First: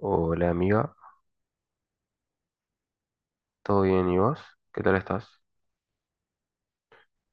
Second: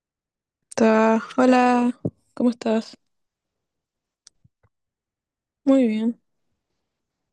Hola amiga, Hola, ¿cómo estás? ¿todo bien y vos? ¿Qué tal estás? Muy bien.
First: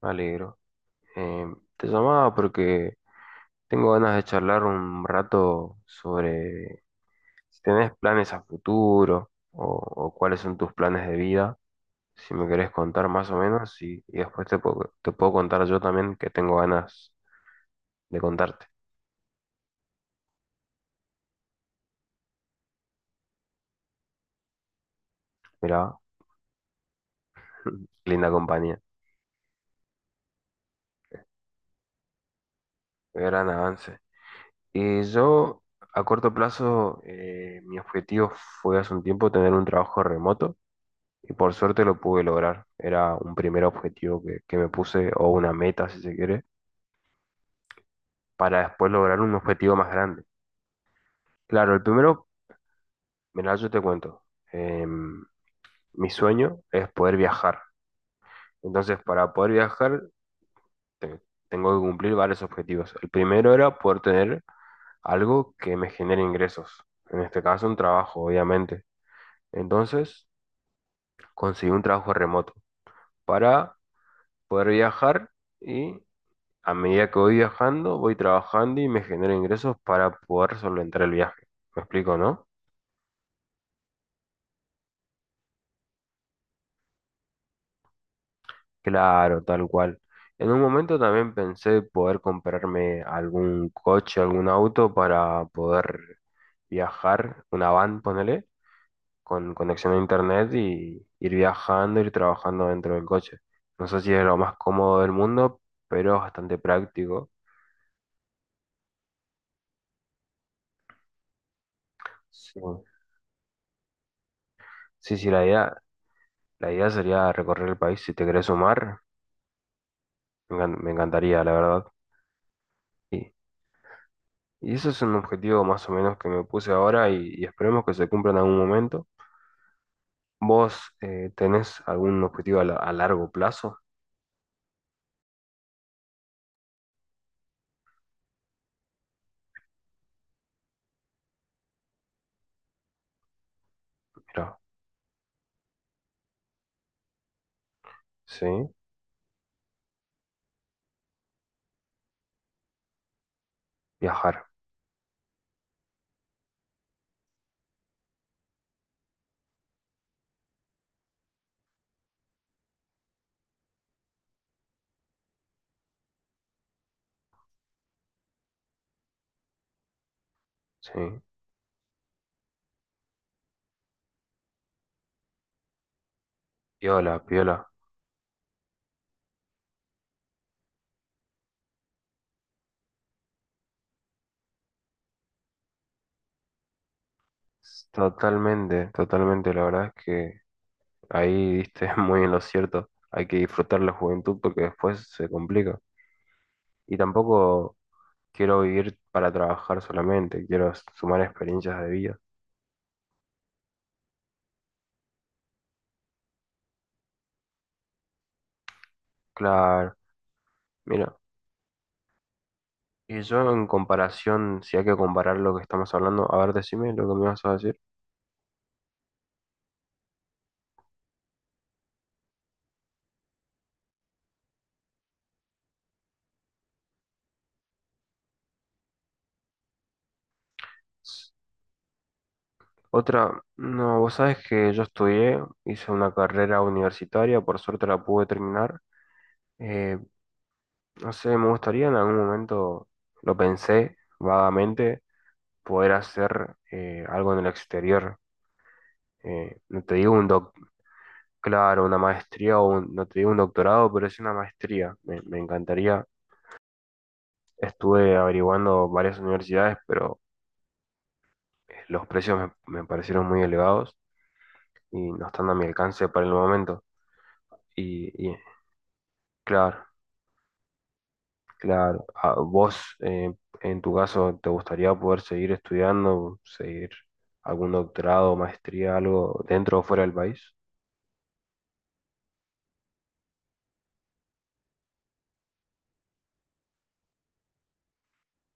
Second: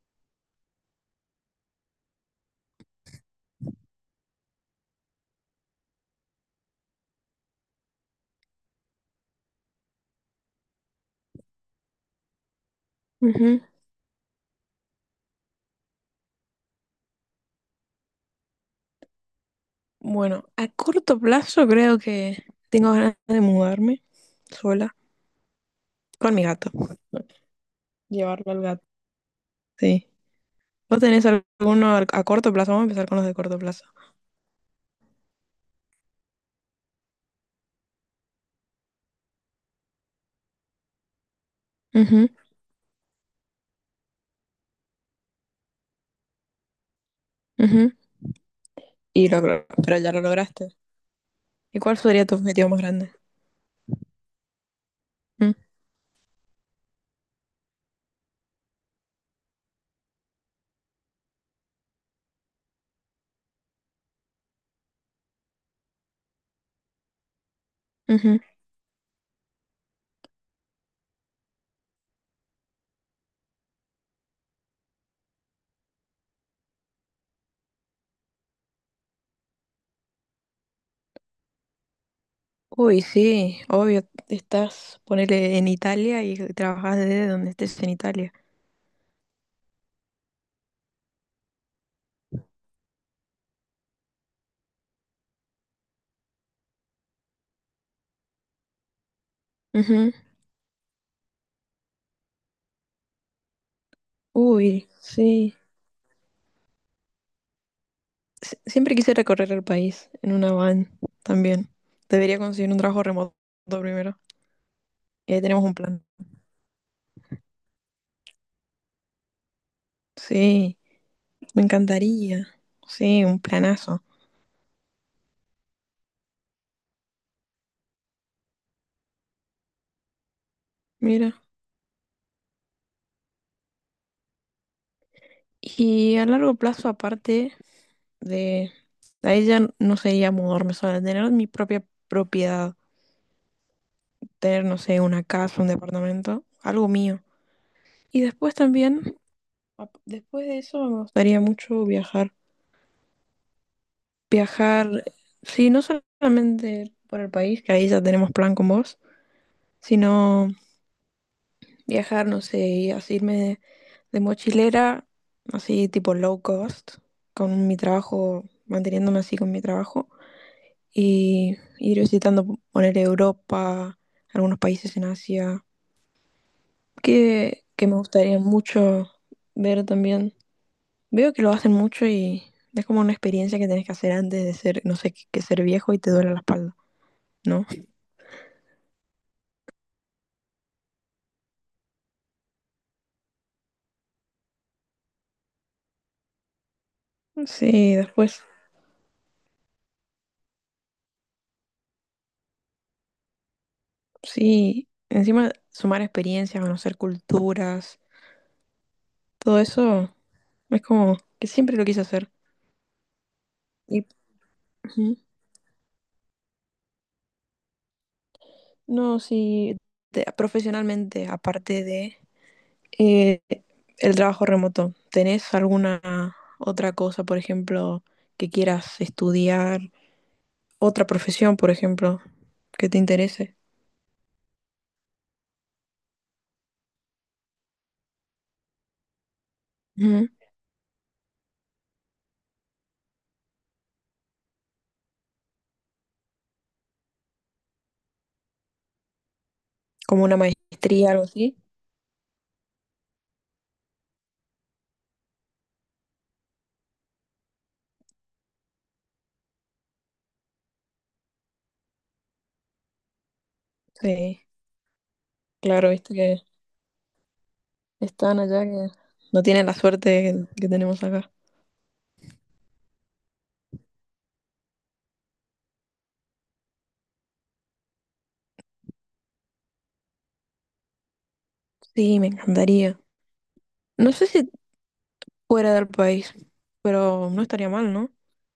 Me alegro. Eh, Te llamaba porque tengo ganas de charlar un rato sobre si tenés planes a futuro o cuáles son tus planes de vida, si me querés contar más o Ujú. menos y después te puedo contar yo también que tengo ganas de contarte. Bueno, a corto plazo creo que tengo ganas de mudarme sola Mirá, con mi gato. linda Llevarlo al compañía, gato. Sí. ¿Vos tenés alguno a corto plazo? Vamos a empezar con los de gran corto plazo. avance. Y yo a corto plazo, mi objetivo fue hace un tiempo tener un trabajo remoto. Y por suerte lo pude Ujú, lograr. Era un primer objetivo que me puse, o una meta, si se quiere, ujú. para después lograr Y un lo logró, objetivo más pero ya lo grande. lograste. Claro, ¿Y el cuál sería primero, tu objetivo más grande? mira, yo te cuento. em, Mm, mi sueño es poder viajar. Entonces, para poder viajar, te- tengo que cumplir varios objetivos. El primero era poder tener algo que me genere ingresos. En este caso, un trabajo, ujú. obviamente. Entonces, conseguí un trabajo remoto para poder viajar y a medida que voy viajando, voy trabajando y me genero ingresos para poder solventar el viaje. ¿Me explico, no? Uy, sí, obvio, estás, ponele en Italia y trabajas desde donde estés en Italia. Claro, tal cual. En un momento también pensé poder comprarme algún coche, algún auto para poder viajar, una van, ponele, con conexión a Ujú. internet y ir viajando, ir trabajando dentro del coche. No sé si es lo más Uy, cómodo del sí. mundo, pero es bastante práctico. Siempre quise recorrer el país en una van también. Debería Sí, conseguir un trabajo remoto primero. sí, sí, Y ahí la tenemos un idea, plan. la idea sería recorrer el país si te querés sumar. Sí, Me encantaría, la me verdad. encantaría. Sí, Y, un planazo. y eso es un objetivo más o menos que me puse ahora y esperemos que se cumpla en algún momento. ¿Vos Mira. tenés algún objetivo a largo plazo? Y a largo plazo, aparte de... Ahí ya no sería mudarme sola, tener mi propia propiedad, Mira, tener, no sé, una casa, un departamento, algo mío. Y sí, después también, después de eso, me gustaría mucho viajar. viajar, Viajar, sí, no solamente por el país, que ahí ya tenemos plan con vos, sino viajar, no sé, y así irme de mochilera, así tipo low cost, con mi trabajo, manteniéndome así con mi trabajo, sí. y ir visitando, poner Europa, algunos países en Asia, Piola, que, piola. que me gustaría mucho ver también. Veo que lo hacen mucho y es como una experiencia que tenés que hacer antes de ser, no sé, que ser viejo y te duele la espalda, ¿no? Totalmente, totalmente. La verdad es que ahí diste muy en lo cierto. Hay que disfrutar la juventud porque después se complica. Y tampoco Sí, después, quiero vivir para trabajar solamente, quiero sumar experiencias de vida. sí, encima sumar experiencia, conocer culturas, todo Claro. eso es Mira, como que siempre lo quise hacer. y yo en Y comparación, si hay que ujú. comparar lo que estamos hablando, a ver, decime lo que me vas a decir. No, sí, profesionalmente, aparte de eh, el trabajo remoto, ¿tenés alguna otra cosa, por ejemplo, que quieras estudiar, otra profesión, por ejemplo, que te Otra, interese? no, vos sabés que yo estudié, hice una carrera universitaria, por suerte la pude terminar. Eh, Ujú. no sé, me gustaría en algún momento, lo pensé vagamente, poder hacer algo en el exterior. No te digo Como un una doc, maestría, algo así. Claro, una maestría o no te digo un doctorado, pero es una maestría. Me encantaría. Estuve averiguando varias universidades, pero los precios me parecieron muy elevados Sí, y no están a mi claro, alcance viste para el que momento. Y, y, están allá que no tienen la claro, suerte que tenemos acá. claro, a vos en tu caso, ¿te gustaría poder seguir estudiando, seguir algún doctorado, maestría, algo dentro o fuera del país? Sí, me encantaría. No sé si fuera del país, pero no estaría mal, ¿no?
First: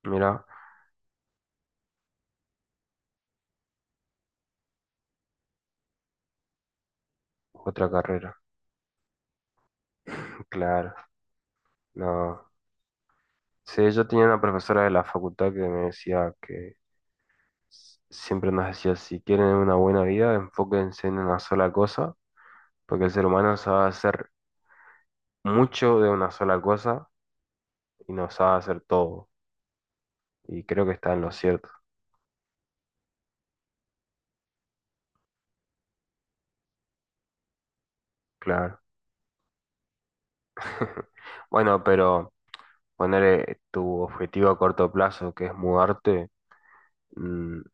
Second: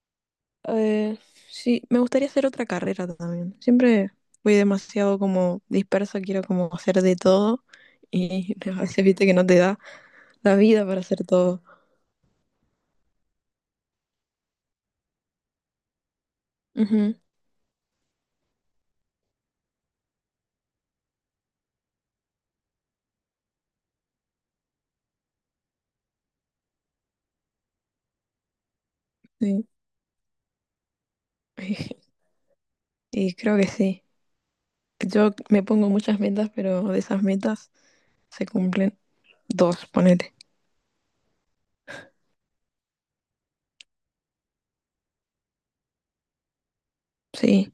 Mira, Eh, sí, me gustaría hacer otra carrera también. Siempre fui demasiado como dispersa, quiero como hacer de todo otra carrera. y a veces viste que no te da la vida Claro, para hacer todo. no. Sí, yo tenía una profesora de la facultad que me decía que Ujú, siempre nos decía, si quieren una buena vida, enfóquense en una sola cosa, porque el ser humano sabe hacer mucho de una sola cosa y no sabe hacer todo. sí. Y creo que está en lo cierto, Y creo que sí. Yo me pongo muchas metas, pero de esas metas se claro. cumplen dos, ponete. Bueno, pero poner tu objetivo a corto plazo, que es mudarte, mm, Sí.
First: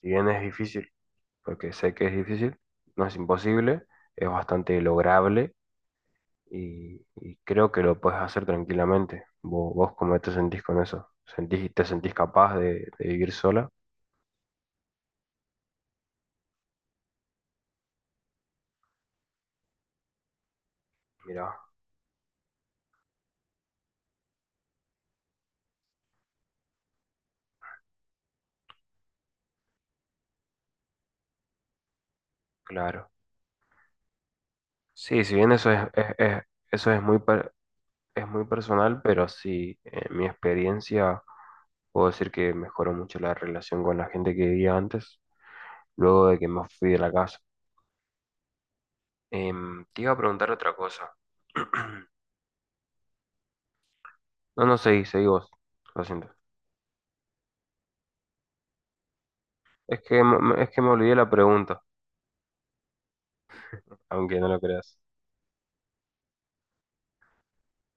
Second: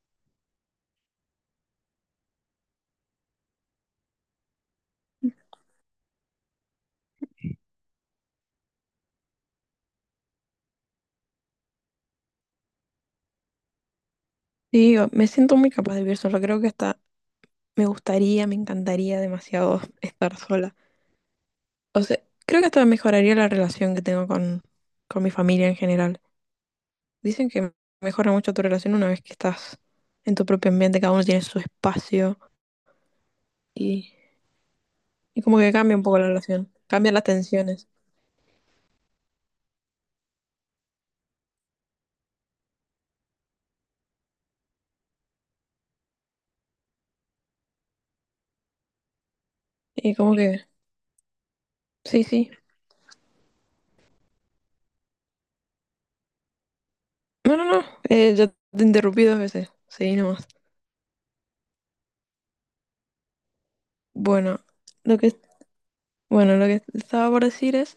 si bien es difícil, porque sé que es difícil, no es imposible, es bastante lograble y creo que lo puedes hacer tranquilamente. ¿Vos, vos cómo te sentís con eso? ¿Sentís, te sentís capaz de vivir sola? Sí, me siento muy capaz de vivir sola. Creo que hasta me gustaría, me encantaría demasiado estar sola. Mira. O sea, creo que hasta mejoraría la relación que tengo con mi familia en general. Dicen que mejora mucho tu relación una vez que estás en tu propio ambiente, cada uno tiene su espacio Claro. y, Sí, si y bien como eso que es, cambia un es- poco la es- relación, eso es cambian muy, las pa- tensiones. es muy personal, pero sí, en mi experiencia puedo decir que mejoró mucho la relación con la gente que vivía antes, luego de que me fui de la casa. Em, te iba Y a como preguntar que, otra cosa. sí, sí. No, no, seguí, seguí vos. Lo siento. No, no, no, ya te interrumpí dos veces. Es Seguí que, me- nomás. me- es que me olvidé la pregunta, aunque no lo Bueno, creas. lo que, bueno, lo que estaba por decir es...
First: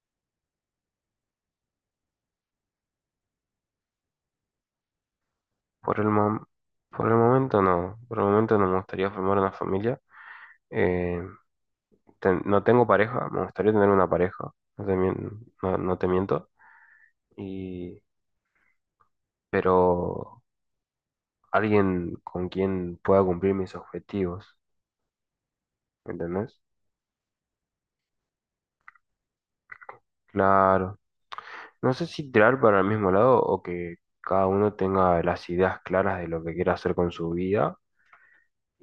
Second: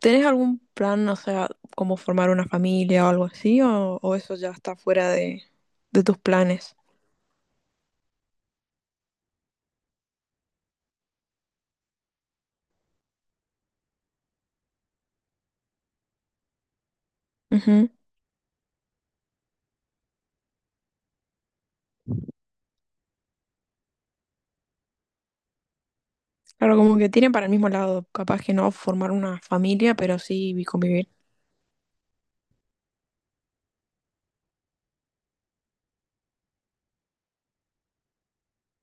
¿Tenés algún plan, o sea, como formar una familia o algo así? O eso ya está fuera Por de el, tus mom- planes? por el momento no. Por el momento no me gustaría formar una familia. Eh, no tengo pareja, me gustaría tener una pareja. No, no te miento. Ujú. Y, pero alguien con quien pueda cumplir mis objetivos, ¿me entendés? Claro, como que tienen para el mismo lado. Capaz que no formar una familia, pero sí Claro. convivir. No sé si tirar para el mismo lado o que cada uno tenga las ideas claras de lo que quiere hacer con su vida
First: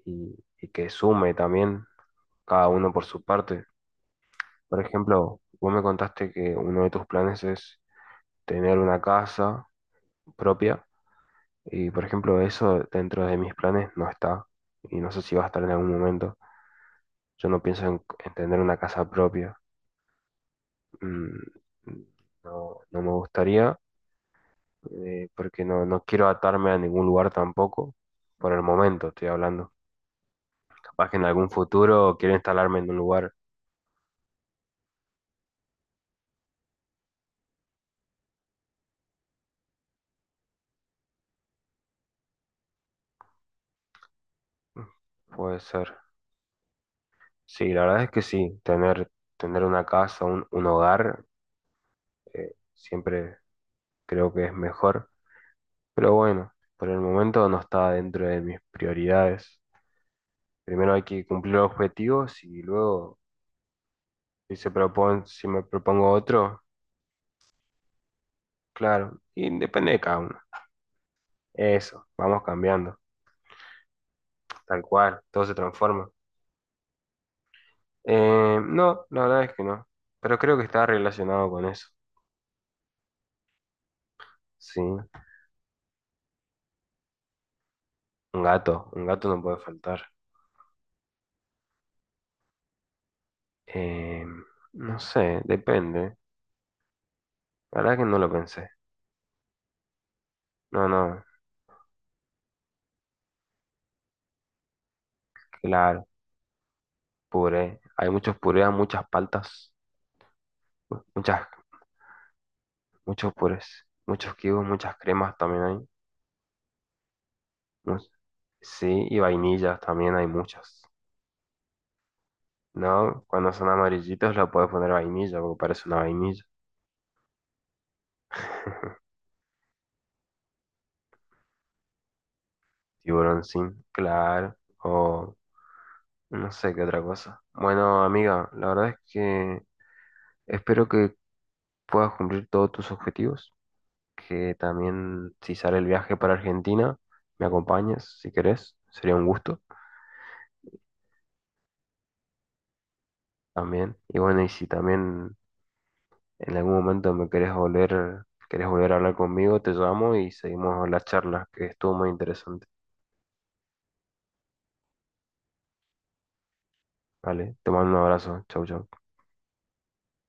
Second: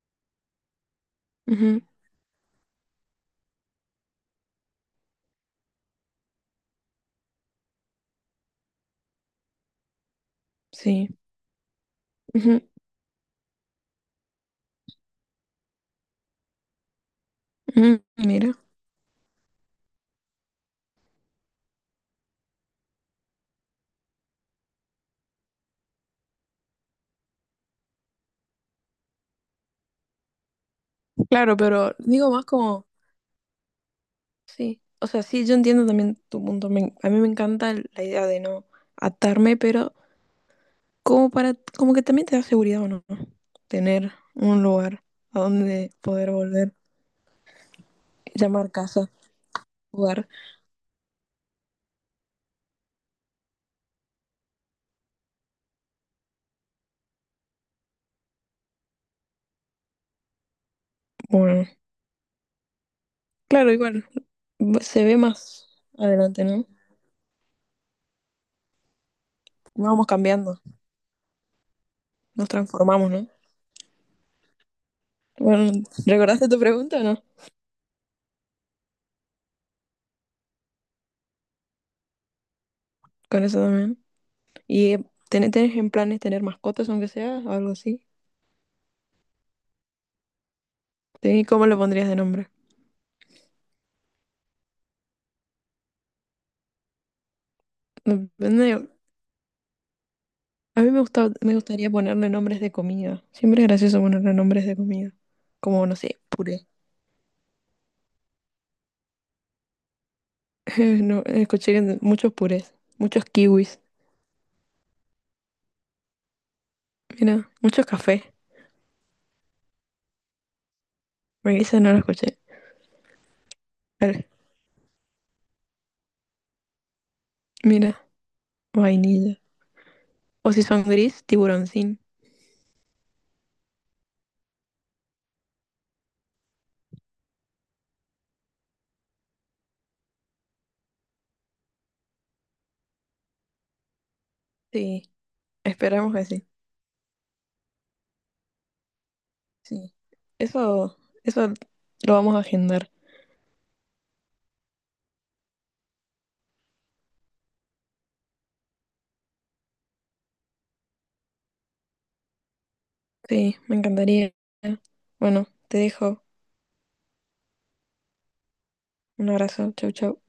y, y que sume Ujú, también cada uno por su parte. Por ejemplo, vos me contaste que uno de tus planes es tener una casa propia sí. y, por ejemplo, Ujú, eso dentro de mis planes no está y no sé si va a estar en algún momento. Yo no pienso en ujú, en mira. tener una casa propia. mm, no, no me gustaría, porque no quiero atarme a ningún lugar tampoco, por el momento estoy hablando. Capaz que en algún Claro, pero futuro digo quiero más instalarme como, en un lugar, sí. O sea, sí, yo entiendo también tu punto. A mí me encanta la idea de no atarme, pero como para, como que también te da seguridad o no, tener un lugar a puede ser. donde poder volver, Sí, la verdad es que sí, llamar tener, casa. tener una casa, Jugar. un hogar, siempre creo que es mejor, pero bueno, por el momento no está dentro de mis prioridades. Primero hay que cumplir Bueno, los objetivos y luego, claro, igual, se ve si me más propongo adelante, otro, ¿no? claro, y depende de Vamos cada uno. cambiando, Eso, vamos nos cambiando, transformamos, ¿no? tal cual, todo se Bueno, transforma. ¿recordaste tu pregunta o no? No, la verdad es que no, pero creo que está relacionado con eso, Con eso también. sí. ¿Y tenés en planes tener mascotas, aunque sea, o algo así? Un gato no puede faltar. ¿Y cómo le pondrías de nombre? Eh, no sé, depende. La verdad que no lo pensé. Depende. A No, mí me no, gusta, me gustaría ponerle nombres de comida. Siempre es gracioso ponerle nombres de comida. Como, no claro, sé, puré. puré. Hay muchos purés, muchas paltas, No, muchas, escuché que muchos purés, muchos muchos kiwis. purés, muchos kibos, muchas cremas también hay. Mira, muchos Mu- cafés. Sí, y vainillas también hay muchas. Me dicen, no lo escuché. No, cuando son Vale, amarillitos lo puedes poner vainilla porque parece una vainilla. mira. Vainilla. O si son gris, tiburoncín. Tiburón sin, claro, o no sé qué otra cosa. Bueno, amiga, la verdad es que espero que puedas cumplir todos tus objetivos, que Sí, también si sale el esperamos viaje que para sí. Argentina, me acompañes si querés, sería un gusto Sí. Eso, eso lo vamos a agendar. también. Y bueno, y si también en algún momento me querés volver a hablar conmigo, te llamo y seguimos la charla, que estuvo muy interesante. Sí, me encantaría. Bueno, te dejo. Vale, te mando un abrazo, chau, chau. Un abrazo. Chau, chau.